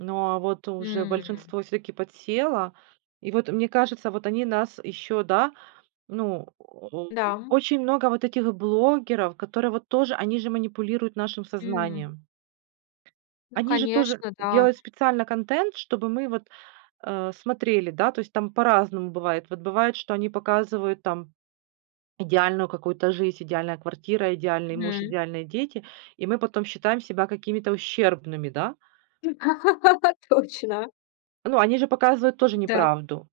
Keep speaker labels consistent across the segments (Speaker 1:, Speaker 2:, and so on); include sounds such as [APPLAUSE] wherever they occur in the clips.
Speaker 1: Но, а вот уже
Speaker 2: М.
Speaker 1: большинство всё-таки подсело. И вот, мне кажется, вот они нас еще, да ну,
Speaker 2: Да,
Speaker 1: [GRUNTS]
Speaker 2: м.
Speaker 1: очень много вот этих блогеров, которые вот тоже, они же манипулируют нашим
Speaker 2: М.
Speaker 1: сознанием.
Speaker 2: Ну,
Speaker 1: Они же тоже
Speaker 2: конечно, да.
Speaker 1: делают специально контент, чтобы мы вот, э, смотрели. Да, то есть, там по-разному бывает. Вот бывает, что они показывают там идеальную какую-то жизнь: идеальная квартира, идеальный муж,
Speaker 2: Мгм.
Speaker 1: идеальные дети, и мы потом считаем себя какими-то ущербными, да.
Speaker 2: [LAUGHS] Точно.
Speaker 1: Ну, они же показывают тоже
Speaker 2: Да.
Speaker 1: неправду.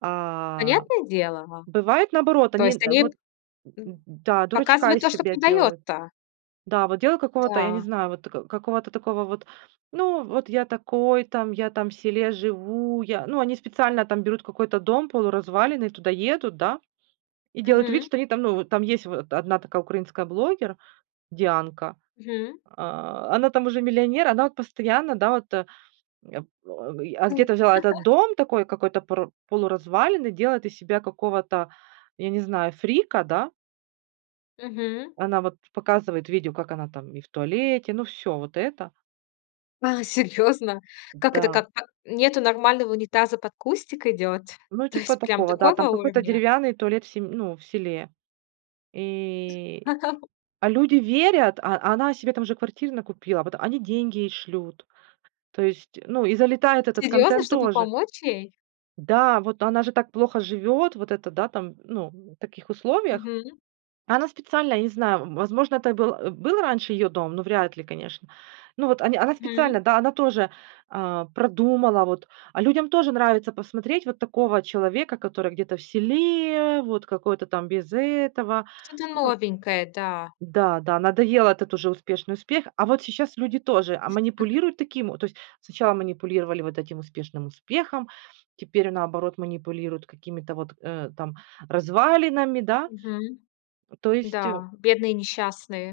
Speaker 1: А.
Speaker 2: Понятное дело, а
Speaker 1: Бывает наоборот,
Speaker 2: То
Speaker 1: они,
Speaker 2: есть
Speaker 1: э,
Speaker 2: они
Speaker 1: вот, м м
Speaker 2: м,
Speaker 1: м, да, дурочка
Speaker 2: показывают
Speaker 1: из
Speaker 2: то, что
Speaker 1: себя делают.
Speaker 2: продаётся.
Speaker 1: Да, вот дело какого-то, я не
Speaker 2: Да.
Speaker 1: знаю, вот, э, какого-то такого вот: "Ну вот я такой там, я там в селе живу. Я" Ну, они специально там берут какой-то дом полуразваленный, туда едут, да, и делают вид,
Speaker 2: Мгм.
Speaker 1: что они там, ну, вот там есть вот одна такая украинская блогер Дианка.
Speaker 2: Мгм.
Speaker 1: А, она там уже миллионер, она вот постоянно, да, вот, э, ап [GRUNTS] а
Speaker 2: У
Speaker 1: где-то взяла этот
Speaker 2: [CHUCKLES]
Speaker 1: дом такой какой-то пор полуразваленный, делает из себя какого-то, я не знаю, фрика, да
Speaker 2: Мгм.
Speaker 1: Она вот показывает видео, как она там и в туалете, ну, всё вот это.
Speaker 2: А, серьёзно? Как это
Speaker 1: Да.
Speaker 2: как? Ка нету нормального унитаза- под кустик идёт?
Speaker 1: Ну,
Speaker 2: То
Speaker 1: типа
Speaker 2: есть прям
Speaker 1: такого, да, там
Speaker 2: такого
Speaker 1: какой-то
Speaker 2: уровня?
Speaker 1: деревянный туалет в сем ну, в селе. И,
Speaker 2: [LAUGHS]
Speaker 1: а люди верят, а а она себе там уже квартир накупила, вот они деньги ей шлют, то есть, ну, и залетает этот
Speaker 2: Серьёзно,
Speaker 1: контент
Speaker 2: чтобы
Speaker 1: тоже.
Speaker 2: помочь ей?
Speaker 1: Да, вот она же так плохо живет, вот это да, там, ну, в таких условиях.
Speaker 2: Мгм.
Speaker 1: Она специально, я не знаю, м, возможно, это был, а, был раньше ее дом, но вряд ли, конечно. Ну вот они она
Speaker 2: Мгм.
Speaker 1: специально, да, она тоже, а, продумала вот, а людям тоже нравится посмотреть вот такого человека, который где-то в селе, вот какой-то там без этого.
Speaker 2: Что-то
Speaker 1: Ну
Speaker 2: новенькое, да.
Speaker 1: Да да, надоел этот уже успешный успех. А вот сейчас люди тоже, а,
Speaker 2: [LAUGHS]
Speaker 1: манипулируют таким. Вот то есть сначала манипулировали вот этим успешным успехом, теперь наоборот, манипулируют какими-то вот, э, там развалинами, да.
Speaker 2: Мгм.
Speaker 1: То
Speaker 2: Да,
Speaker 1: есть, э
Speaker 2: бедные, несчастные.